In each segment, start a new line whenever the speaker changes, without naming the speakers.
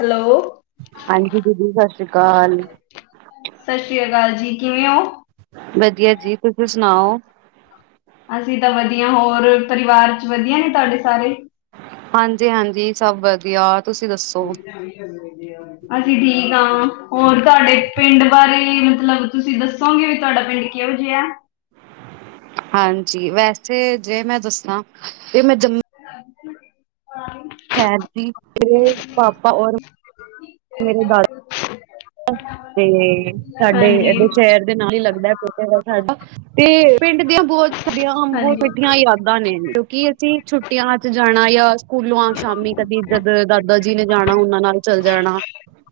Hello
ਹਾਂਜੀ ਦੀਦੀ, ਸਤਿ ਸ੍ਰੀ ਅਕਾਲ।
ਸਤਿ ਸ੍ਰੀ ਅਕਾਲ ਜੀ, ਕਿਵੇਂ ਹੋ?
ਵਧੀਆ ਜੀ, ਤੁਸੀਂ ਸੁਣਾਓ।
ਅਸੀਂ ਤਾਂ ਵਧੀਆ, ਹੋਰ ਪਰਿਵਾਰ ਚ ਵਧੀਆ ਨੇ ਤੁਹਾਡੇ ਸਾਰੇ?
ਹਾਂਜੀ-ਹਾਂਜੀ, ਸਭ ਵਧੀਆ। ਤੁਸੀਂ
[inaudible]
ਦੱਸੋ
[inaudible] ਅਸੀਂ ਠੀਕ ਹਾਂ। ਹੋਰ ਤੁਹਾਡੇ ਪਿੰਡ ਬਾਰੇ ਮਤਲਬ ਤੁਸੀਂ ਦੱਸੋਂਗੇ, ਤੁਹਾਡਾ ਪਿੰਡ ਕਿ ਕਿਹੋ ਜਿਆ?
ਹਾਂਜੀ, ਵੈਸੇ ਜੇ ਮੈਂ ਦੱਸਾਂ ਤੇ ਮੈਂ ਜੰਮ
[inaudible] [inaudible]
ਸੈਡ ਦੀ, ਤੇ ਪਾਪਾ ਔਰ ਮੇਰੇ ਦਾਦਾ ਤੇ ਸਾਡੇ
ਹਾਂਜੀ,
ਇਹਦੋ ਚੈਰ ਦੇ ਨਾਲ ਹੀ ਲੱਗਦਾ [unintelligible] ਸਾਡਾ ਤੇ ਪਿੰਡ ਦੀਆਂ ਬਹੁਤ ਸਦੀਆਂ ਬਹੁਤ
ਹਾਂਜੀ, ਹਾਂਜੀ।
ਕਠੀਆਂ ਹੀ ਆਂਦ ਦਾਨਿਨੀ, ਕਿਉਂਕਿ ਅਸੀਂ ਛੁੱਟੀਆਂ ਚ ਜਾਣਾ, ਯਾ ਜਾ ਸਕੂਲੋਂ ਸ਼ਾਮੀ ਕਦੀ ਜਦ ਦਾਦ ਦਾਦਾ ਜੀ ਨੇ ਜਾਣਾ, ਉਹਨਾਂ ਨਾਲ ਚੱਲ ਜਾਣਾ।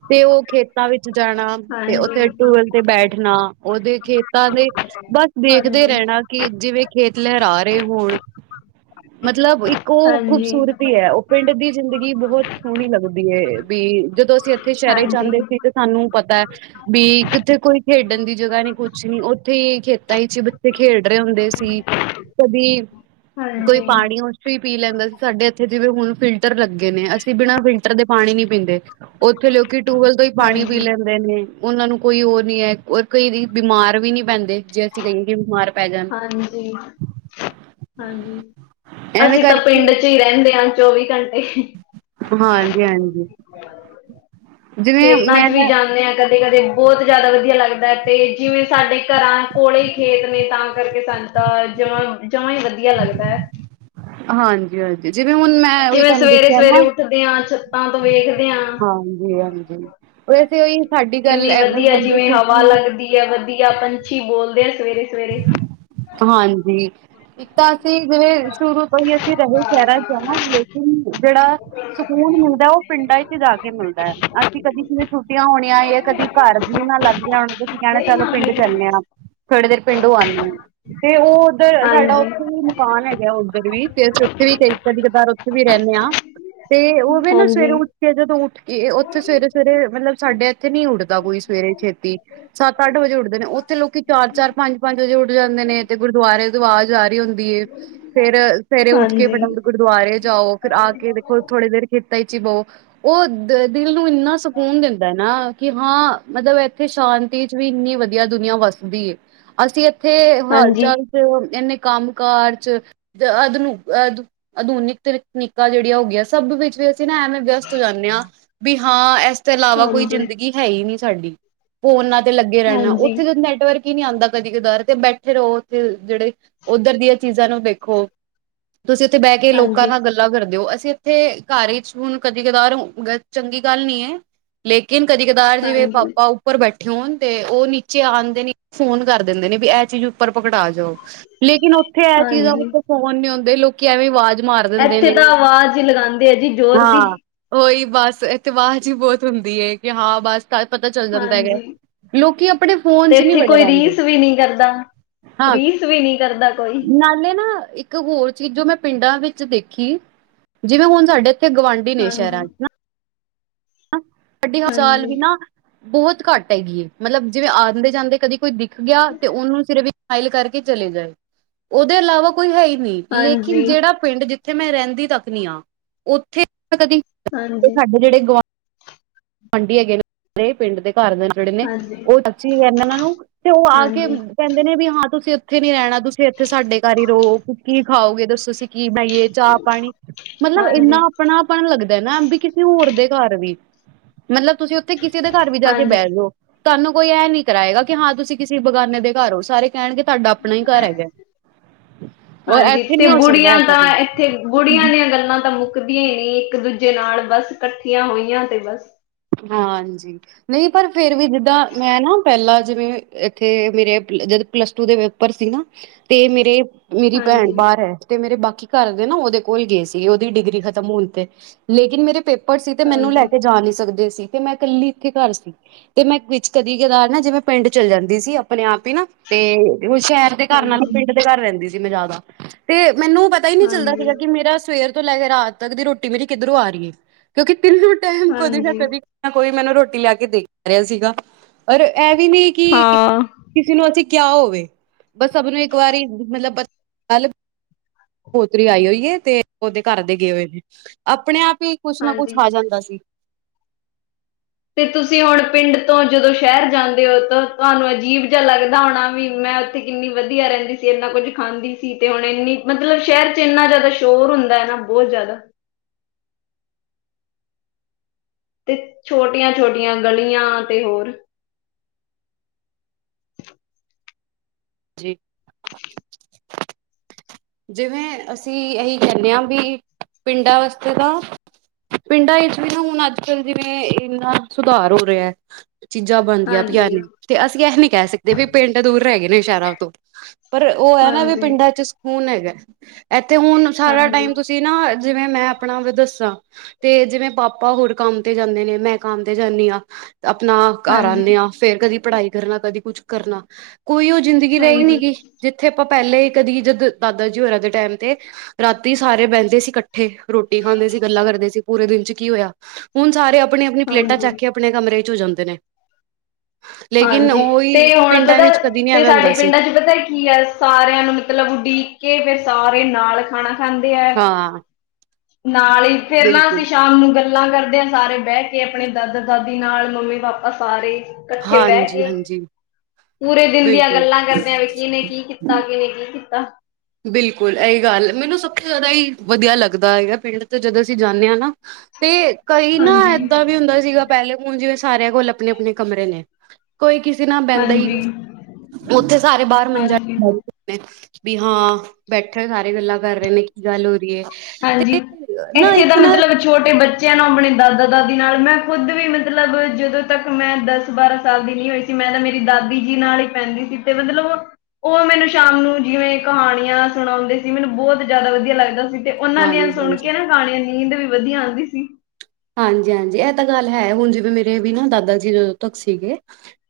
ਤੇ ਉਹ ਖੇ ਖੇਤਾਂ ਵਿੱਚ ਜਾਣਾ ਤੇ
ਹਾਂਜੀ,
ਉੱਥੇ ਟੂਅਲ ਤੇ ਬੈਠਨਾ, ਉਹਦੇ ਖੇਤਾਂ ਦੇ ਬਸ ਦੇਖਦੇ
ਹਾਂਜੀ,
ਰਹਿਣਾ ਕਿ ਜਿਵੇਂ ਖੇਤ ਲਹਿਰਾ ਰਹੇ ਹੋਣ। ਮਤਲਬ ਇੱਕ ਕੋ ਓ ਖੂਬਸੂਰਤੀ ਐ। ਉਹ ਪਿੰਡ ਦੀ ਜ਼ਿੰਦਗੀ ਬਹੁਤ ਸੋਹਣੀ ਲੱਗਦੀ ਏ, ਵੀ ਜਦੋਂ ਅਸੀਂ ਉੱਥੇ ਸ਼ਹਿਰੇ
ਹਾਂਜੀ,
ਜਾਂਦੇ ਸੀ ਤੇ ਸਾਨੂੰ ਪਤੈ ਬੀ ਕਿਥੇ ਕੋਈ ਖੇਡਣ ਦੀ ਜਗ੍ਹਾ ਨੀ, ਕੁਛ ਨੀ। ਉੱਥੇ ਹੀ ਖੇਤਾਂ ਚ ਬੱਚੇ ਖੇਡ ਰਹੇ ਹੁੰਦੇ ਸੀ। ਕਦੀ ਕੋਈ
ਹਾਂਜੀ।
ਪਾਣੀ ਉਸ ਚੋਂ ਹੀ ਪੀ ਲੈਂਦਾ ਸੀ, ਸਾਡੇ ਇੱਥੇ ਜਿਵੇਂ ਹੁਣ ਫਿਲ ਫਿਲਟਰ ਲੱਗੇ ਨੇ, ਅਸੀਂ ਬਿਨਾਂ ਫਿਲਟਰ ਦੇ ਪਾਣੀ ਨੀ ਪੀਦੇ। ਉੱਥੇ ਲੋਕੀ ਟੂਵਲ ਤੋਂ ਹੀ ਪਾਣੀ ਪੀ
ਹਾਂਜੀ,
ਲੈਂਦੇ ਨੇ। ਉਹਨਾਂ ਨੂੰ ਕੋਈ ਓ ਨੀ ਐ। ਕਈ ਬਿਮਾਰ ਵੀ ਨਹੀਂ ਪੈਂਦੇ, ਜੇ ਅਸੀਂ ਕਹੀਏ ਕਿ ਬਿਮਾਰ ਪੈ ਜਾਣ
ਹਾਂਜੀ, ਹਾਂਜੀ।
ਐਵੇਂ
ਅਸੀਂ ਤਾਂ ਪਿੰਡ
ਕਰਕੇ
ਚ ਹੀ ਰਹਿੰਦੇ ਹਾਂ, ਚੌਵੀ ਘੰਟੇ।
ਹਾਂਜੀ- ਹਾਂਜੀ ਜਿਵੇਂ
ਖੇਤਾਂ
ਮੈਂ
ਚ ਵੀ ਜਾਂਦੇ ਹਾਂ ਕਦੇ -ਕਦੇ ਬਹੁਤ ਜ਼ਿਆਦਾ ਵਧੀਆ ਲੱਗਦਾ ਹੈ ਤੇ ਜਿਵੇਂ ਸਾਡੇ ਘਰਾਂ ਕੋਲੇ ਹੀ ਖੇਤ ਨੇ ਤਾਂ ਕਰਕੇ ਸਾਨੂੰ ਤਾਂ ਜਮਾਂ -ਜਮਾਂ ਹੀ ਵਧੀਆ ਲੱਗਦਾ ਹੈ
ਹਾਂਜੀ -ਹਾਂਜੀ ਜਿਵੇਂ ਹੁਣ ਮੈਂ ਉਹੀ
ਜਿਵੇਂ
ਕਹਿੰਦੀ ਸੀ
ਸਵੇਰੇ-ਸਵੇਰੇ
ਨਾ,
ਉੱਠਦੇ ਹਾਂ ਛੱਤਾਂ ਤੋਂ ਵੇਖਦੇ ਹਾਂ
ਹਾਂਜੀ -ਹਾਂਜੀ [inaudible] ਓਹ ਤੇ ਏਹ ਸਾਡੀ ਗੱਲ
ਕਿੰਨੀ
ਐ ਗੱਲ।
ਜਿਵੇਂ ਹਵਾ ਲੱਗਦੀ ਵਧੀਆ- ਵਧੀਆ ਪੰਛੀ ਬੋਲਦੇ ਆ ਸਵੇਰੇ -ਸਵੇਰੇ
ਹਾਂਜੀ ਇੱਕ ਤਾਂ ਅਸੀਂ ਜਿਵੇਂ ਸ਼ੁਰੂ ਤੋਂ ਹੀ ਅਸੀਂ ਰਹੇ ਸ਼ਹਿਰਾਂ ਚ ਰਹੇ ਲੇਕਿਨ ਜਿਹੜਾ ਸੁਕੂਨ ਮਿਲਦਾ ਉਹ ਪਿੰਡਾਂ ਚ ਜਾ ਕੇ ਮਿਲਦਾ ਹੈ ਅਸੀਂ ਕਦੀ ਕਿਵੇਂ ਛੁਟੀਆਂ ਹੋਣੀਆਂ ਹੈ ਕਦੀ ਘਰ ਜੀ ਨਾ ਲੱਗ ਰਿਹਾ ਹੋ ਕਹਿਣਾ ਚਲੋ
ਹਾਂਜੀ,
ਪਿੰਡ ਜਾਂਦੇ ਆ ਥੋੜੇ ਦੇਰ ਪਿੰਡੋਂ ਆਂਨੇ ਆਂ, ਤੇ ਉਹ ਉੱਧਰ, ਸਾਡਾ
ਹਾਂਜੀ,
ਉੱਥੇ ਮਕਾਨ ਹੈਗੇ ਆ ਉੱਧਰ ਵੀ, ਤੇ ਅਸੀਂ ਉੱਥੇ ਵੀ ਕਈ ਕਦੀ-ਕਦਾਰ ਉੱਥੇ ਵੀ ਰਹਿੰਨੇ ਹਾਂ। ਤੇ ਓਵੇ ਨਾ ਸਵੇਰੇ‌
ਹਾਂਜੀ,
ਉ ਕੇ ਜਦੋਂ ਉੱਠਕੇ, ਉੱਥੇ ਸਵੇਰੇ-ਸਵੇਰੇ ਮਤਲਬ ਸਾਡੇ ਇੱਥੇ ਨੀ ਉੱਠਦਾ ਕੋਈ ਸਵੇਰੇ ਛੇਤੀ ਸੱਤ-ਅੱਠ ਵਜੇ ਉੱਠਦੇ ਨੇ, ਉੱਥੇ ਲੋਕੀ ਚਾਰ-ਚਾਰ ਪੰਜ-ਪੰਜ ਵਜੇ ਉੱਠ ਜਾਂਦੇ ਨੇ, ਤੇ ਗੁਰਦੁਆਰੇ ਦੀ ਆਵਾਜ਼ ਆ ਰਹੀ ਹੁੰਦੀ ਏ, ਫਿਰ ਸਵੇਰੇ ਉੱਠ ਕੇ
ਹਾਂਜੀ।
ਫਟਾਫਟ ਗੁਰਦੁਆਰੇ ਜਾਓ, ਫਿਰ ਆਕੇ ਦੇਖੋ ਥੋੜੇ ਦੇਰ ਖੇਤਾਂ'ਚ ਹੀ ਬਹੋ ਉਹ, ਦ, ਦਿਲ ਨੂੰ ਇੰਨਾ ਸਕੂਨ ਦਿੰਦਾ ਨਾ, ਕਿ, ਹਾਂ, ਮਤਲਬ ਇੱਥੇ ਸ਼ਾਂ ਤੀ'ਚ ਵੀ ਇੰਨੀ ਵਧੀਆ ਦੁਨੀਆਂ ਵੱਸਦੀ ਏ, ਅਸੀਂ ਇੱਥੇ
ਹਾਂਜੀ,
ਹਲਚਲ ਤੇ ਇਨੇ ਕੰਮ ਕਾਰ'ਚ, ਅਧਨੁ ਅਦ ਅਧੁਨਿਕ ਤਕਨੀਕਾਂ ਜਿਹੜੀਆਂ ਹੋਗੀਆਂ, ਸਭ ਵਿੱਚ ਵੀ ਅਸੀਂ ਨਾ ਐਵੇਂ ਵਿਅਸਤ ਹੋ ਜਾਂਨੇ ਹਾਂ ਬੀ, ਹਾਂ, ਐਸ ਤੋਂ ਇਲਾਵਾ ਕੋਈ
ਹਾਂਜੀ,
ਜ਼ਿੰਦਗੀ ਹੈਹੀ ਨਹੀਂ ਸਾਡੀ, ਫੋਨਾ ਤੇ ਲੱਗੇ ਰਹਿਣਾ, ਉੱਥੇ ਜਦ ਨੈਟਵਰਕ ਈ ਨਹੀਂ ਆਂਦਾ ਕਦੀ-ਕਦਾਰ, ਤੇ ਬੈਠੇ ਰਹੋ ਉੱਥੇ ਜਿਹੜੇ ਉੱਧਰ ਦੀਆਂ ਚੀਜ਼ਾਂ ਨੂੰ ਦੇੇਖੋ। ਤੁਸੀਂ ਉੱਥੇ ਬਹਿਕੇ ਲੋਕਾਂ
ਹਾਂਜੀ,
ਨਾਲ ਗੱਲ ਦਾ ਕਰਦੇ ਓ, ਅਸੀਂ ਇੱਥੇ ਘਰ ਈਚ ਹੁਣ ਕਦੀ-ਕਦਾਰ ਚੰਗੀ ਗੱਲ ਨਹੀਂ ਏ ਲੇਕੀਨ ਕਦੀ-ਕਦਾਰ ਜਿਵੇਂ
ਹਾਂਜੀ,
ਪਾਪਾ ਉੱਪਰ ਬੈਠੇ ਹੋਣ, ਤੇ ਉਹ ਨੀਚੇ ਆਂਦੇ ਨੀ ਫੋਨ ਕਰ ਦਿੰਦੇ ਨੇ, ਵੀ ਐ ਚੀਜ਼ ਉੱਪਰ ਪਕੜਾ ਜਾਓ, ਲੇਕਿਨ ਉੱਥੇ ਐ ਚੀਜ਼ਾਂ
ਹਾਂਜੀ।
ਫੋਨ ਨੀ ਹੁੰਦੇ, ਲੋਕੀ ਐਵੇਂ ਆਵਾਜ਼ ਮਾਰ ਦਿੰਦੇ
ਇੱਥੇ
ਨੇ,
ਤਾਂ ਆਵਾਜ਼ ਹੀ ਲਗਾਉਂਦੇ ਆ ਜੀ ਜ਼ੋਰ ਦੀ,
ਹਾਂ। ਉਹੀ ਬਸ ਇੱਥੇ ਆਵਾਜ਼ ਹੀ ਬਹੁਤ ਹੁੰਦੀ ਏ, ਕਿ ਹਾਂ ਬਸ ਪਤਾ ਚੱਲ ਜਾਂਦਾ ਹੈਗਾ,
ਹਾਂਜੀ।
ਲੋਕੀ ਆਪਣੇ
ਤੇ
ਫੋਨ'ਚ ਨਹੀਂ
ਇੱਥੇ
ਵੱਡ ਕਰ
ਕੋਈ
ਆਂਦੇ।
ਰੀਸ ਵੀ ਨਹੀਂ ਕਰਦਾ
ਹਾਂ,
ਰੀਸ ਵੀ ਨਹੀਂ ਕਰਦਾ ਕੋਈ
ਨਾਲੇ ਨਾ ਇੱਕ ਇੱਕ ਹੋਰ ਚੀਜ਼ ਜੋ ਮੈਂ ਪਿੰਡਾਂ ਵਿੱਚ ਦੇਖੀ, ਜਿਵੇਂ ਹੁਣ ਸਾਡੇ ਇੱਥੇ ਗਵਾੰਢੀ ਨੇ
ਹਾਂਜੀ
ਸ਼ਹਿਰਾਂ'ਚ ਨਾ ਸਾਡੀ ਚਾਲ ਵੀ
ਹਾਂਜੀ
ਨਾ ਬਹੁਤ ਘੱਟ ਹੈਗੀ ਏ, ਮਤਲਬ ਜਿਵੇਂ ਆਂਦੇ-ਜਾਂਦੇ ਕਦੀ ਕੋਈ ਦਿ ਗਿਆ, ਤੇ ਉਹਨੂੰ ਸਿਰਫ ਇੱਕ ਸਮਾਈਲ ਕਰਕੇ ਚਲੇ ਗਏ, ਉਹਦੇ ਇਲਾਵਾ ਕੋਈ ਹੈਹੀ ਨਹੀਂ। ਲੇਕਿਨ
ਹਾਂਜੀ
ਜਿਹੜਾ ਪਿੰਡ, ਜਿੱਥੇ ਮੈਂ ਰਹਿੰਦੀ ਤੱਕ ਨੀ ਆ, ਉੱਥੇ ਕਦੀ
ਹਾਂਜੀ!
ਜਿਹੜੇ ਗੁਆਂ ਗਵਾਂਢੀ ਹੈਗੇ ਨੇ, ਪਿੰਡ ਦੇ ਘਰ ਦੇ, ਜਿਹੜੇ ਨੇ
ਹਾਂਜੀ
ਉਹ ਸਚੀ ਰਹਿੰਦੇ ਇਹਨਾਂ ਨੂੰ ਤੇ ਉਹ ਆਕੇ
ਹਾਂਜੀ
ਕਹਿੰਦੇ ਨੇ ਵੀ ਹਾਂ ਤੁਸੀਂ ਉੱਥੇ ਨੀ ਰਹਿਣਾ, ਤੁਸੀਂ ਇੱਥੇ ਸਾਡੇ ਘਰ ਹੀ ਰਹੋ, ਕੀ ਖਾਓਗੇ, ਦੱਸੋ ਅਸੀਂ ਕੀ ਬਣਾਈਏ ਚਾਹ-ਪਾਣੀ, ਮਤਲਬ ਇੰਨਾ
ਹਾਂਜੀ
ਅਪਣਾਪਣ ਲੱਗਦਾ ਨਾ, ਵੀ ਕਿਸੇ ਹੋਰ ਦੇ ਘਰ ਵੀ। ਮਤਲਬ ਤੁਸੀਂ ਉੱਥੇ ਕਿਸੇ ਦੇ ਘਰ ਵੀ ਜਾਕੇ
ਹਾਂਜੀ
ਬੈਜੋ ਤੁਹਾਨੂੰ ਕੋਈ ਐ ਨੀ ਕਰਾਇਗਾ ਕਿ ਹਾਂ ਤੁਸੀਂ ਕਿਸੇ ਬਗਾਨੇ ਦੇ ਘਰ ਹੋਂ, ਸਾਰੇ ਕਹਿਣਗੇ ਤੁਹਾਡਾ ਅਪਣਾ ਹੀ ਘਰ ਹੈਗਾ, ਓਰ ਇੱਥੇ ਨੀ ਹੋ ਸਕਦਾ ਐਸਾ ਕੁ
ਇਥੇ ਬੁੜੀਆਂ ਦੀਆਂ ਗੱਲਾਂ ਤਾਂ ਮੁੱਕਦੀਆਂ ਹੀ ਨਹੀਂ, ਇੱਕ-ਦੂਜੇ ਨਾਲ, ਬਸ ਇਕੱਠੀਆਂ ਹੋਈਆਂ ਤੇ ਬਸ।
ਹਾਂਜੀ। ਨਹੀਂ ਪਰ ਫਿਰ ਵੀ ਜਿੱਦਾਂ, ਮੈਂ ਨਾ ਪਹਿਲਾਂ ਜਿਵੇਂ, ਇੱਥੇ ਮੇਰੇ ਜਦ ਪਲੱਸ-ਟੂ ਦੇ ਪਰ ਸੀ ਨਾ, ਤੇ ਮੇਰੇ, ਮੇਰੀ ਭੈਣ
ਹਾਂਜੀ
ਬਾਹਰ ਐ ਤੇ ਮੇਰੇ ਬਾਕੀ ਘਰਦੇ ਨਾ ਉਹਦੇ ਕੋਲ ਗਏ ਸੀ, ਉਹਦੀ ਡਿਗਰੀ ਖਤਮ ਹੋਈ ਤੇ, ਲੇਕਿਨ ਮੇਰੇ ਪੇਪ ਪਰ ਸੀ ਤੇ ਮੈਨੂੰ
ਹਾਂਜੀ
ਲੈਕੇ ਜਾ ਨਹੀਂ ਸਕਦੇ ਸੀ, ਤੇ ਮੈਂ ਇਕੱਲੀ ਇੱਥੇ ਘਰ ਸੀ ਤੇ ਮੈਂ ਵਿੱਚ ਕਦੀ-ਕਦਾਰ ਨਾ ਜਿਵੇਂ ਪਿੰਡ ਚੱਲ ਜਾਂਦੀ ਸੀ ਨਾ, ਅਪਣੇ-ਆਪ ਹੀ ਨਾ ਤੇ ਉਹ ਸ਼ਹਿਰ ਦੇ ਘਰ ਨਾਲੋ
ਹਾਂਜੀ
ਪਿੰਡ ਦੇ ਘਰ ਰਹਿੰਦੀ ਸੀ ਮੈਂ ਜ਼ਿਆਦਾ, ਤੇ ਮੈਨੂੰ ਪ ਪਤਾ ਹੀ ਨਹੀਂ ਚੱਲਦਾ ਸੀਗਾ,
ਹਾਂਜੀ
ਕਿ ਮੇਰਾ ਸਵੇਰ ਤੋਂ ਲੈਕੇ ਰਾਤ ਤੱਕ ਦੀ ਰ੍ਹੋਟੀ ਮੇਰੀ ਕਿੱਧਰੋਂ ਆ ਰਹੀ ਏ, ਕਿਉਂਕਿ ਤਿੰਨੋ ਟਾ ਟਾਇਮ, ਕਦੀ ਨਾ
ਹਾਂਜੀ
ਕਦੀ, ਕੋਈ ਮੈਨੂੰ ਰ੍ਹੋਟੀ ਲੈਕੇ ਦੇ ਰਿਹਾ ਸੀਗਾ, ਔਰ ਐ ਵੀ ਨਹੀਂ ਕਿ
ਹਾਂ
ਕਿਸੇ ਨੂੰ ਅਸੀਂ ਕਿਆ ਹੋਵੇ, ਬਸ ਸਭ ਨੂੰ ਇੱਕ ਵਾਰੀ ਮਤਲਬ ਗੱਲ ਪੋਤਰੀ ਆਈ ਹੋਈਏ, ਤੇ ਉਹਦੇ ਘਰ ਦੇ ਗਏ ਹੋਏ ਨੇ, ਅਪਣੇ-ਆਪ ਹੀ ਕੁਛ ਨਾ ਕੁਛ
ਹਾਂਜੀ
ਆ ਜਾਂਦਾ ਸੀ।
ਤੇ ਤੁਸੀਂ ਹੁਣ ਪਿੰਡ ਤੋਂ ਜਦੋਂ ਸ਼ਹਿਰ ਜਾਂਦੇ ਹੋ, ਤਾਂ ਤੁਹਾਨੂੰ ਅਜੀਬ ਜਿਹਾ ਲੱਗਦਾ ਹੋਣਾ ਵੀ, ਮੈਂ ਥੇ ਕਿੰਨੀ ਵਧੀਆ ਰਹਿੰਦੀ ਸੀ, ਇੰਨਾ ਕੁੱਝ ਖਾਂਦੀ ਸੀ, ਤੇ ਹੁਣ ਇੰਨੀ, ਮਤਲਬ ਸ਼ਹਿਰ'ਚ ਇੰਨਾ ਜ਼ਿਆਦਾ ਸ਼ੋਰ ਹੁੰਦਾ ਨਾ ਬਹੁਤ ਜ਼ਿਆਦਾ। ਤੇ, ਛੋਟੀਆਂ-ਛੋਟੀਆਂ ਗਲੀਆਂ ਤੇ ਹੋਰ
ਜੀ, ਜਿਵੇਂ ਅਸੀਂ ਇਹੀ ਕਹਿੰਦੇ ਹਾਂ, ਵੀ ਪਿੰਡਾਂ ਵਾਸਤੇ ਤਾਂ ਪਿੰਡਾਂ ਵਿੱਚ ਵੀ ਨਾ ਹੁਣ ਅੱਜ-ਕੱਲ੍ਹ ਜਿਵੇਂ ਇੰਨਾ ਸੁਧਾਰ ਹੋ ਰਿਹਾ ਹੈ। ਚੀਜ਼ਾਂ ਬਣਦੀਆਂ ਪਈਆ
ਹਾਂਜੀ,
ਨੇ ਤੇ ਅਸੀਂ ਇਹ ਨੀ ਕਹਿ ਸਕਦੇ, ਵੀ ਪਿੰਡ ਦੂਰ ਰਹਿ ਗਏ ਨੇ ਸ਼ਹਿਰਾਂ ਤੋਂ ਪਰ ਉਹ ਹੈ ਨਾ ਵੀ
ਹਾਂਜੀ, ਹਾਂਜੀ,
ਪਿੰਡਾਂ ਚ ਸਕੂਨ ਹੈਗਾ, ਇੱਥੇ ਹੁਣ ਸਾਰਾ ਟਾਈਮ ਤੁਸੀਂ ਤੇ ਨਾ ਜਿਵੇਂ ਮੈਂ ਆਪਣਾ ਦੱਸਾਂ ਤੇ ਜਿਵੇਂ ਪਾਪਾ ਹੋਰ ਕੰਮ ਤੇ ਜਾਂਦੇ, ਨੇ ਮੈਂ ਕੰਮ ਤੇ ਜਾਂਦੀ ਹਾਂ। ਆਪਣਾ ਘਰ
ਹਾਂਜੀ,
ਆਉਂਦੇ, ਹਾਂ ਫੇਰ ਕਦੀ ਪੜ੍ਹਾਈ ਕਰਨਾ ਕਦੀ ਕੁਛ ਕਰਨਾ। ਕੋਈ ਉਹ ਜ਼ਿੰਦਗੀ ਰਹਿ ਹੀ ਨੀ
ਹਾਂਜੀ,
ਗੀ, ਜਿੱਥੇ ਆਪਾਂ ਪਹਿਲਾਂ ਹੀ ਕਦੀ ਜਦ ਦਾਦਾ ਜੀ ਹੋਰਾਂ ਦੇ ਟਾਈਮ ਤੇ, ਰਾਤੀ ਸਾਰੇ ਬਹਿੰਦੇ ਸੀ ਇਕੱਠੇ ਰੋਟੀ ਖਾਂਦੇ ਸੀ, ਗੱਲਾਂ ਕਰਦੇ ਸੀ ਪੂਰੇ ਦਿਨ ਚ ਕੀ ਹੋਇਆ। ਹੁਣ ਸਾਰੇ ਆਪਣੀ ਆਪਣੀ ਪਲੇਟਾਂ ਚੱਕ
ਹਾਂਜੀ,
ਕੇ ਆਪਣੇ ਕਮਰੇ ਚ ਹੋ ਜਾਂਦੇ ਨੇ ਲੇਕਿਨ
ਹਾਂਜੀ ਤੇ
ਉਹੀ
ਹੁਣ
ਪਿੰਡਾਂ
ਪਤਾ
ਵਿੱਚ ਕਦੀ ਨੀ
ਤੇ
ਐਵੇਂ ਹੁੰਦਾ
ਸਾਡੇ
ਸੀ
ਪਿੰਡਾਂ ਚ ਪਤਾ ਕੀ ਆ। ਸਾਰਿਆਂ ਨੂੰ ਮਤਲਬ ਉਡੀਕ ਕੇ ਫੇਰ ਸਾਰੇ ਨਾਲ ਖਾਣਾ ਖਾਂਦੇ ਹੈ।
ਹਾਂ
ਨਾਲ ਹੀ ਫੇਰ ਨਾ
ਬਿਲਕੁਲ।
ਅਸੀਂ ਸ਼ਾਮ ਨੂੰ ਗੱਲਾਂ ਕਰਦੇ ਹਾਂ। ਸਾਰੇ ਬਹਿ ਕੇ ਆਪਣੇ ਦਾਦਾ ਦਾਦੀ ਨਾਲ ਮੰਮੀ ਪਾਪਾ ਸਾਰੇ, ਇਕੱਠੇ ਬਹਿ
ਹਾਂਜੀ
ਕੇ
ਹਾਂਜੀ
ਪੂਰੇ ਦਿਨ ਦੀਆਂ
ਬਿਲਕੁਲ
ਗੱਲਾਂ ਕਰਦਿਆਂ ਵੀ ਕੀਨੇ ਕੀ, ਤਕੇ ਨੇ ਕੀ ਕੀਤਾ।
ਬਿਲਕੁਲ ਇਹੀ ਗੱਲ ਮੈਨੂੰ ਸਭ ਤੋਂ ਜ਼ਿਆਦਾ ਹੀ ਵਧੀਆ ਲੱਗਦਾ ਹੈਗਾ, ਪਿੰਡ ਤੋਂ ਜਦੋਂ ਅਸੀਂ ਜਾਂਦੇ ਹਾਂ ਨਾ। ਤੇ ਕਈ ਨਾ
ਹਾਂਜੀ
ਏਦਾਂ ਵੀ ਹੁੰਦਾ ਸੀਗਾ ਪਹਿਲੇ ਹੁਣ ਜਿਵੇਂ ਸਾਰਿਆਂ ਕੋਲ ਆਪਣੇ ਆਪਣੇ ਕਮਰੇ ਨੇ, ਕੋਈ ਕਿਸੇ ਨਾਲ ਬਹਿੰਦਾ ਹੀ
ਹਾਂਜੀ
ਉੱਥੇ ਸਾਰੇ ਬਾਹਰ ਮੰਜਾ
ਹਾਂਜੀ
ਵੀ ਹਾਂ ਬੈਠੇ ਸਾਰੇ ਗੱਲਾਂ ਕਰ ਰਹੇ ਨੇ ਕੀ ਗੱਲ ਹੋ ਰਹੀ ਹੈ।
ਹਾਂਜੀ
ਤੇ ਨਾ
ਇੱਥੇ ਦਾ
ਇੱਕ ਨਾ
ਮਤਲਬ ਛੋਟੇ ਬੱਚਿਆਂ ਨੂੰ ਆਪਣੇ ਦਾਦਾ-ਦਾਦੀ ਨਾਲ ਮੈਂ ਖੁਦ ਵੀ ਮਤਲਬ, ਜਦੋਂ ਤੱਕ ਮੈਂ ਦਸ ਬਾਰਾਂ ਸਾਲ ਦੀ ਨਹੀਂ ਹੋਈ। ਮੈਂ ਤਾਂ ਮੇਰੀ ਦਾਦੀ ਜੀ ਨਾਲ ਹੀ ਪੈਂਦੀ ਸੀ ਤੇ ਮਤਲਬ ਉਹ ਮੈਨੂੰ ਸ਼ਾਮ ਨੂੰ ਜਿਵੇਂ ਕਹਾਣੀਆਂ ਸੁਣਾਉਂਦੇ ਸੀ, ਮੈਨੂੰ ਬਹੁਤ ਜ ਜ਼ਿਆਦਾ ਵਧੀਆ ਲੱਗਦਾ ਸੀ। ਤੇ ਉਹਨਾਂ ਦੀਆਂ
ਹਾਂਜੀ
ਸੁਣ
ਹਾਂਜੀ
ਕੇ ਨਾ ਗਾਣ ਨੀਂਦ ਵੀ ਵਧੀਆ ਆਉਂਦੀ ਸੀ।
ਹਾਂਜੀ-ਹਾਂਜੀ ਇਹ ਤਾਂ ਗੱਲ ਹੈ, ਹੁਣ ਜਿਵੇਂ ਮੇਰੇ ਵੀ ਨਾ ਦਾਦਾ ਜੀ ਜਦੋਂ ਤੱਕ ਸੀਗੇ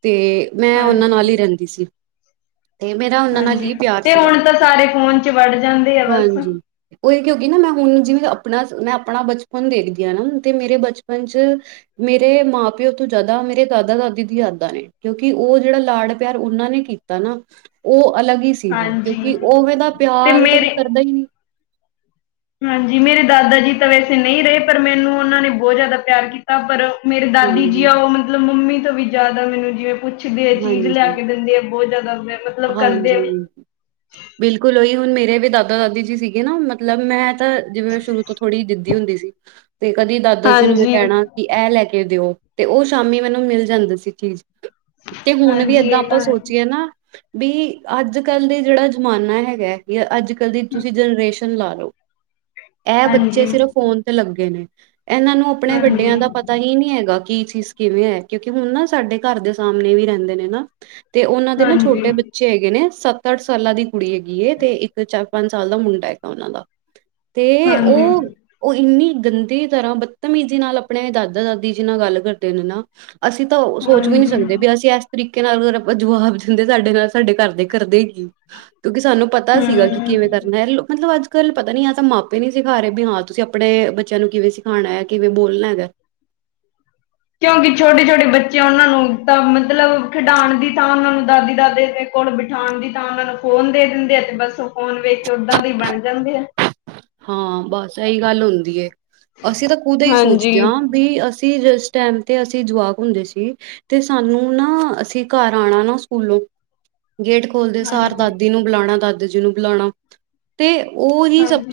ਤੇ ਮੈਂ ਉਹਨਾਂ
ਹਾਂਜੀ
ਨਾਲ ਹੀ ਰਹਿੰਦੀ ਸੀ। ਤੇ ਮੇਰਾ ਉਹਨਾਂ ਨਾਲ ਹੀ
ਹਾਂਜੀ
ਪਿਆਰ
ਤੇ
ਸੀਗਾ
ਹੁਣ ਤਾਂ ਸਾਰੇ ਫੋਨ 'ਚ ਵੜ ਜਾਂਦੇ ਆ ਬਸ
ਹਾਂਜੀ। ਉ ਇਹ ਕਿਉਂਕਿ ਨਾ ਮੈਂ ਹੁਣ ਜਿਵੇਂ, ਆਪਣਾ ਮੈਂ ਆਪਣਾ ਬਚਪਨ ਦੇਖਦੀ ਹਾਂ ਨਾ ਤੇ ਮੇਰੇ ਬਚਪਨ ਚ ਮੇਰੇ ਮਾਂ ਪਿਓ ਤੋਂ ਜ਼ਿਆਦਾ ਮੇਰੇ ਦਾਦਾ ਦਾਦੀ ਦੀ ਯਦਾਂ ਨੇ, ਕਿਉਂਕਿ ਉਹ ਜਿਹੜਾ ਲਾਡ ਪਿਆਰ ਉਹਨਾਂ ਨੇ ਕੀਤਾ। ਉਹ ਅਲੱਗ ਹੀ ਸੀਗਾ,
ਹਾਂਜੀ
ਕਿਉਂਕਿ ਉਹਦਾ
ਤੇ
ਪਿਆਰ ਤਾਂ ਕੋਈ
ਮੇਰੇ
ਕਰਦਾ ਹੀ ਨਹੀਂ
ਹਾਂਜੀ ਮੇਰੇ ਦਾਦਾ ਜੀ ਤਾਂ ਵੈਸੇ ਨਹੀਂ ਰਹੇ, ਪਰ ਮੈਨੂੰ ਉਹਨਾਂ ਨੇ ਬਹੁਤ ਜ਼ਿਆਦਾ ਪਿਆਰ ਕੀਤਾ। ਤਾਂ ਪਰ ਮੇਰੇ ਦਾਦੀ ਜੀ
ਹਾਂਜੀ।
ਆ, ਉਹ ਮਤਲਬ ਮੰਮੀ ਤੋਂ ਵੀ ਜ਼ਿਆਦਾ ਮੈਨੂੰ ਜਿਵੇਂ ਪੁੱਛਦੇ ਆ ਚੀਜ਼ ਲਿਆ
ਹਾਂਜੀ,
ਕੇ ਦਿੰਦੇ, ਆ ਬਹੁਤ ਜ਼ਿਆਦਾ ਮ'-
ਹਾਂਜੀ ਬਿਲਕੁਲ, ਉਹੀ ਹੁਣ ਮੇਰੇ ਵੀ ਦਾਦਾ ਦਾਦੀ ਜੀ ਸੀਗੇ ਨਾ ਮਤਲਬ ਮੈਂ ਤਾਂ ਜਿਵੇਂ ਸ਼ੁਰੂ ਤੋਂ ਥੋੜੀ ਜਿੱਦੀ ਹੁੰਦੀ ਸੀ, ਤੇ ਕਦੀ ਦਾਦਾ ਜੀ ਨੂੰ ਮੈਂ
ਹਾਂਜੀ
ਕਹਿਣਾ ਕਿ ਇਹ ਲੈ ਕੇ ਦਿਓ ਤੇ ਉਹ ਸ਼ਾਮੀ ਮੈਨੂੰ ਮਿਲ ਜਾਂਦਾ ਸੀ, ਚੀਜ਼ ਤੇ ਹੁਨ ਵੀ
ਹਾਂਜੀ
ਏਦਾਂ
ਇਹ
ਆਪਾਂ
ਤਾਂ ਹੈ
ਸੋਚੀਏ ਨਾ ਬੀ ਅਜ ਕਲ ਦੇ ਜੇੜਾ ਜਮਾਨਾ ਹੈਗਾ, ਯਾ ਅਜ ਕਲ ਦੀ ਤੂਸੀ ਜਨਰੇਸ਼ਨ ਲਾਲੋ, ਏ ਬੱਚੇ
ਹਾਂਜੀ ਹਾਂਜੀ
ਸ੍ਰਿਫ ਫੋਨ ਤੇ ਲੱਗੇ ਨੇ, ਏਨਾਂ ਨੂ ਅਪਣੇ
ਹਾਂਜੀ
ਵਡਿਆਂ ਦਾ ਪਤ ਪਤਾ ਹੀ ਨੀ ਹੈਗਾ, ਕਿ ਚੀਜ਼ ਕਿਵੇਂ ਐ ਕਿਉਂਕਿ ਹੁਨ ਨਾ ਸਾਡੇ ਘਾਰ ਦੇ ਸਾਮਨੇ ਵੀ ਰੈਂਦੇ ਨੇ ਨਾ ਤੇ ਓਨਾ ਦੇ ਨਾ ਛੋਟੇ ਬ ਬੱਚੇ ਹੈਗੇ ਨੇ ਸਤ, ਅਠ ਸਾਲਾਂ ਦੀ ਕੁੜੀ ਹੈਗੀ ਏ, ਤੇ ਇਕ ਚਾਰ, ਪੰਜ ਸਾਲ ਦਾ ਮੁੰਡਾ ਹੈਗਾ ਓਨਾ ਦਾ। ਤੇ,
ਹਾਂਜੀ
ਓ ਓ ਇਨੀ ਗੰਦੀ ਤਰਾਂ ਬਤਮੀਜੀ ਨਾਲ ਅਪਣੇ ਦਾਦਾ ਦਾਦੀ ਜੀ, ਨਾਲ ਗਲ ਕਰਦੇ ਨੇ ਨਾ ਅਸੀ ਤਾ ਓ ਸੋਚ ਵੀ ਨੀ
ਹਾਂਜੀ
ਸਕਦੇ, ਬੀ ਅਸੀ ਏਸ ਤਰੀਕੇ ਨਾਲ ਅਗਰ ਅਪਾ ਜਵਾਬ ਦੇਂਦੇ ਸਾਡੇ ਨਾਲ ਸਾਡੇ ਘਰਦੇ ਕਰਦੇ ਕੀ, ਕਿਉਂਕਿ ਸਾਨੂ ਪਤਾ ਸੀਗਾ ਕਿ ਕਿਵੇਂ
ਹੂੰ
ਕਰਨੈ ਮਤਲਬ ਅਜ ਕਲ ਪਤਾ ਨੀ ਯਾ ਤਾਂ ਮਾਪੇ ਨੀ ਸਿਖਾਰੇ ਬੀ ਹਾਂ ਤੂਸੀ ਅਪਣੇ, ਬੱਚੇਆਂ ਨੂ ਕਿਵੇਂ ਸਿ ਖਾਣੈ, ਕਿਵੇਂ ਬੋਲਨਾ ਹੈਗਾ?
ਕਿਉਂਕਿ ਛੋਟੇ ਛੋਟੇ ਬੱਚੇ ਓਨਾਂ ਨੂ ਤਾਂ ਮਤਲਬ ਖਡਾਣ ਦੀ ਥਾਂ ਓਨਾਂ ਨੂ ਦਾਦੀ ਦਾਦੇ ਤੇ ਕੋਲ ਬਿਠਾਨ ਦੀ ਥਾਂ ਓਨਾ ਨੂ ਫੋਨ ਦੇ ਦਿੰਦੈ ਤੇ ਬਸ ਓ ਫ਼ੋਨ ਵੇਖ ਕੇ ਓਦਾਂ ਦੇ ਈ ਬਣ ਜਾਂਦੈ ਹੈ।
ਹਾਂ ਬਸ ਇਹੀ ਗੱਲ ਹੁੰਦੀ ਏ ਅਸੀਂ ਤਾਂ ਖੁਦ ਏਹਿ ਸੋਚਦੇ
ਹਾਂਜੀ।
ਹਾਂ ਵੀ ਅਸੀਂ ਜਿਸ ਟਾਈਮ ਤੇ ਅਸੀਂ ਜਵਾਕ ਹੁੰਦੇ ਸੀ, ਤੇ ਸਾਨੂ ਨਾ, ਅਸੀ ਘਾਰ ਆਣਾ ਨਾ ਸੂਕੂਲੋਂ ਗੇਟ ਬੋਲਦੇ ਸਾਰ
ਹਾਂਜੀ,
ਦਾਦੀ ਨੂ ਬੁਲਾਣਾ, ਦਾਦਾ ਜੀ ਨੂ ਬੁਲਾਣਾ, ਤੇ ਓ ਹੀ ਸਬ
ਹਾਂਜੀ,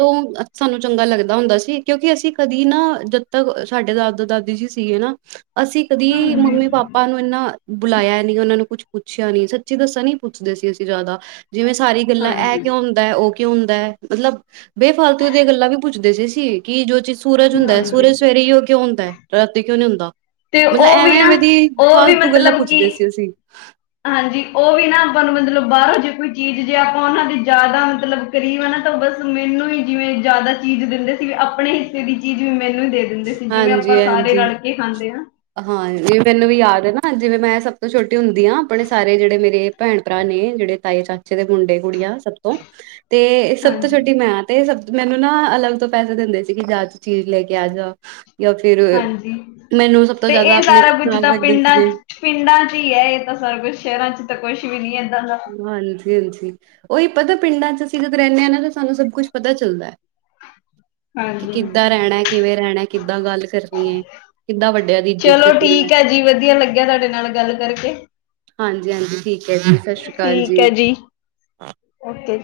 ਸਾਨੂ ਚੰਗਾ ਲਗਦਾ ਹੁੰਦਾ ਸੀ ਕਿਉਂਕਿ ਅਸੀ ਕਦੀ ਨਾ, ਜਦ ਤਕ ਸਾਡੇ ਦਾਦਾ ਦਾਦੀ ਜੀ ਸੀਗੇ ਨਾ ਅਸੀ ਕਦੀ
ਹਾਂਜੀ।
ਮੰਮੀ ਪਾਪਾ ਆਪਾਂ ਨੂ ਏਨਾ, ਬੁਲਾਆ ਨੀ ਓਨਾਂ ਨੂ ਕੁੱਛ ਪੁੱਛੇਆ ਨੀ, ਸੱਚੀ ਦਸਾਂ ਨੀ ਪੁੱਛਦੇ ਸੀ ਅਸੀ ਜਾਦਾ ਜਿਵੇਂ ਸਾਰੇ ਗਲਾ ਐ
ਹਾਂਜੀ,
ਕਉਂ ਹੁੰਦੈ, ਓ ਕਉਂ ਹੁੰਦੈ ਮਤਲਬ ਬੇਫਾਲਤੂ ਦੀਆਂ ਗੱਲਾਂ ਵੀ ਪੁੱਛਦੇ ਸੀ ਅਸੀ ਕਿ ਜੋ ਚੀਜ ਸੂਰਜ ਹੁੰਦੈ,
ਹਾਂਜੀ
ਸੂਰਜ ਸਵੇਰੇ ਹੀ ਓ ਕਉਂ ਹੁੰਦੈ, ਰਾਤੀ ਕਉਂ ਨੀ ਹੁੰਦਾ?
ਤੇ
ਮਤਲਬ
ਉਹ ਵੀ
ਐਵੇਂ,
ਨਾ
ਐਵੇਂ ਦੀ
ਉਹ ਵੀ
ਫਾਲਤੂ ਗਲਾਂ
ਮਤਲਬ
ਪੁੱਛਦੇ
ਕਿ
ਸੀ ਅਸੀ।
ਹਾਂਜੀ, ਓਵੀ ਨਾ ਆਪਾਂ ਨੂ ਮਤਲਬ ਬਾਰੋਂ ਜੇ ਕੋਈ ਚੀਜ ਜੇ ਆਪਾਂ ਓਨਾਂ ਦੇ ਜਾਦਾ ਮਤਲਬ ਗਰੀਬ ਆ ਨਾ ਤਾ ਬਸ ਮੈਨੂ ਈ ਜਿਵੇਂ ਜਾਦਾ ਚੀਜ ਦੇਂਦੇ ਸੀ ਵੀ ਅਪਣੇ ਹਿੱਸੇ ਦੀ ਚੀਜ ਵੀ ਮੈਨੂ ਈ ਦੇ ਦਿੰਦੇ ਸੀ ਜਿਵੇਂ ਆਪਾਂ ਸਾਰੇ
ਹਾਂਜੀ-ਹਾਂਜੀ।
ਰਲਕੇ ਖਾਂਦੇ ਹਾਂ।
ਹਾਂ ਏ ਮੈਨੂ ਵੀ ਯਾਦ ਏ ਨਾ, ਜਿਵੇਂ ਮੈਂ ਸਬ ਤੋਂ ਛੋਟੀ ਹੁੰਦੀ ਆਂ ਅਪਣੇ ਸਾਰੇ ਜੇੜੇ ਮੇਰੇ ਭੈਣ ਭਰਾ ਨੇ ਜਿਹੜੇ ਤਾਏ, ਚਾਚੇ ਦੇ ਮੁੰਡੇ, ਕੁੜੀਆਂ ਸਬ ਤੋਂ ਤੇ, ਸਬ ਤੋ
ਹਾਂਜੀ
ਛੋਟੀ ਮੈਂ ਆਂ ਤੇ ਸਬ ਮੈਨੂ ਨਾ, ਅਲਗ ਤੋਂ ਪੈਸੇ ਦਿੰਦੇ ਸੀ ਕਿ ਜਾ ਤੁ ਚੀਜ ਲੈ ਕੇ ਆ ਜਾ ਯਾ ਫਿਰ,
ਹਾਂਜੀ
ਮੈਨੂ ਸਬ ਤੋਂ
ਤੇ
ਜਾਦਾ
ਇਹ
ਅਪਨੇ
ਸਾਰਾ ਕੁਝ
ਨਾਲ
ਤਾਂ
ਰਖਦੇ
ਪਿੰਡਾਂ
ਸੀਗੇ।
'ਚ ਪਿੰਡਾਂ ਚੀ ਏ ਏਤਾਂ ਸਾਰਾ ਕੁਛ ਸ਼ਹਿਰਾਂ ਵਿਚ ਤਾਂ ਕੁੱਸ਼ ਵੀ ਨੀ ਏਦਾਂ ਦਾ।
ਹਾਂਜੀ, ਹਾਂਜੀ ਓਈ ਪਤਾ ਪਿੰਡਾਂ ਚ ਅਸੀ ਜਦ ਰੈਨੇ ਆਨਾ ਤਾ ਸਾਨੂ ਸਬ ਕੁੱਛ ਪਤਾ ਚਲਦੈ।
[inaudible]
ਕਿ ਕਿੱਦਾਂ ਰੈਣਾ, ਕਿਵੇਂ ਰੈਣਾ, ਕਿੱਦਾਂ ਗਲ ਕਰਨੀ ਏ?
ਚਲੋ ਠੀਕੈ ਹੈ ਜੀ ਵਦੀਆ ਲਗੇਆ ਤੂਆਡੇ ਨਾਲ ਗਲ ਕਰਕੇ।
ਹਾਂਜੀ, ਹਾਂਜੀ ਠੀਕ ਐ ਜੀ ਸਤ ਸ਼੍ਰੀ ਅਕਾਲ
ਠੀਕ
ਜੀ।
ਹੈ ਓਕੇ।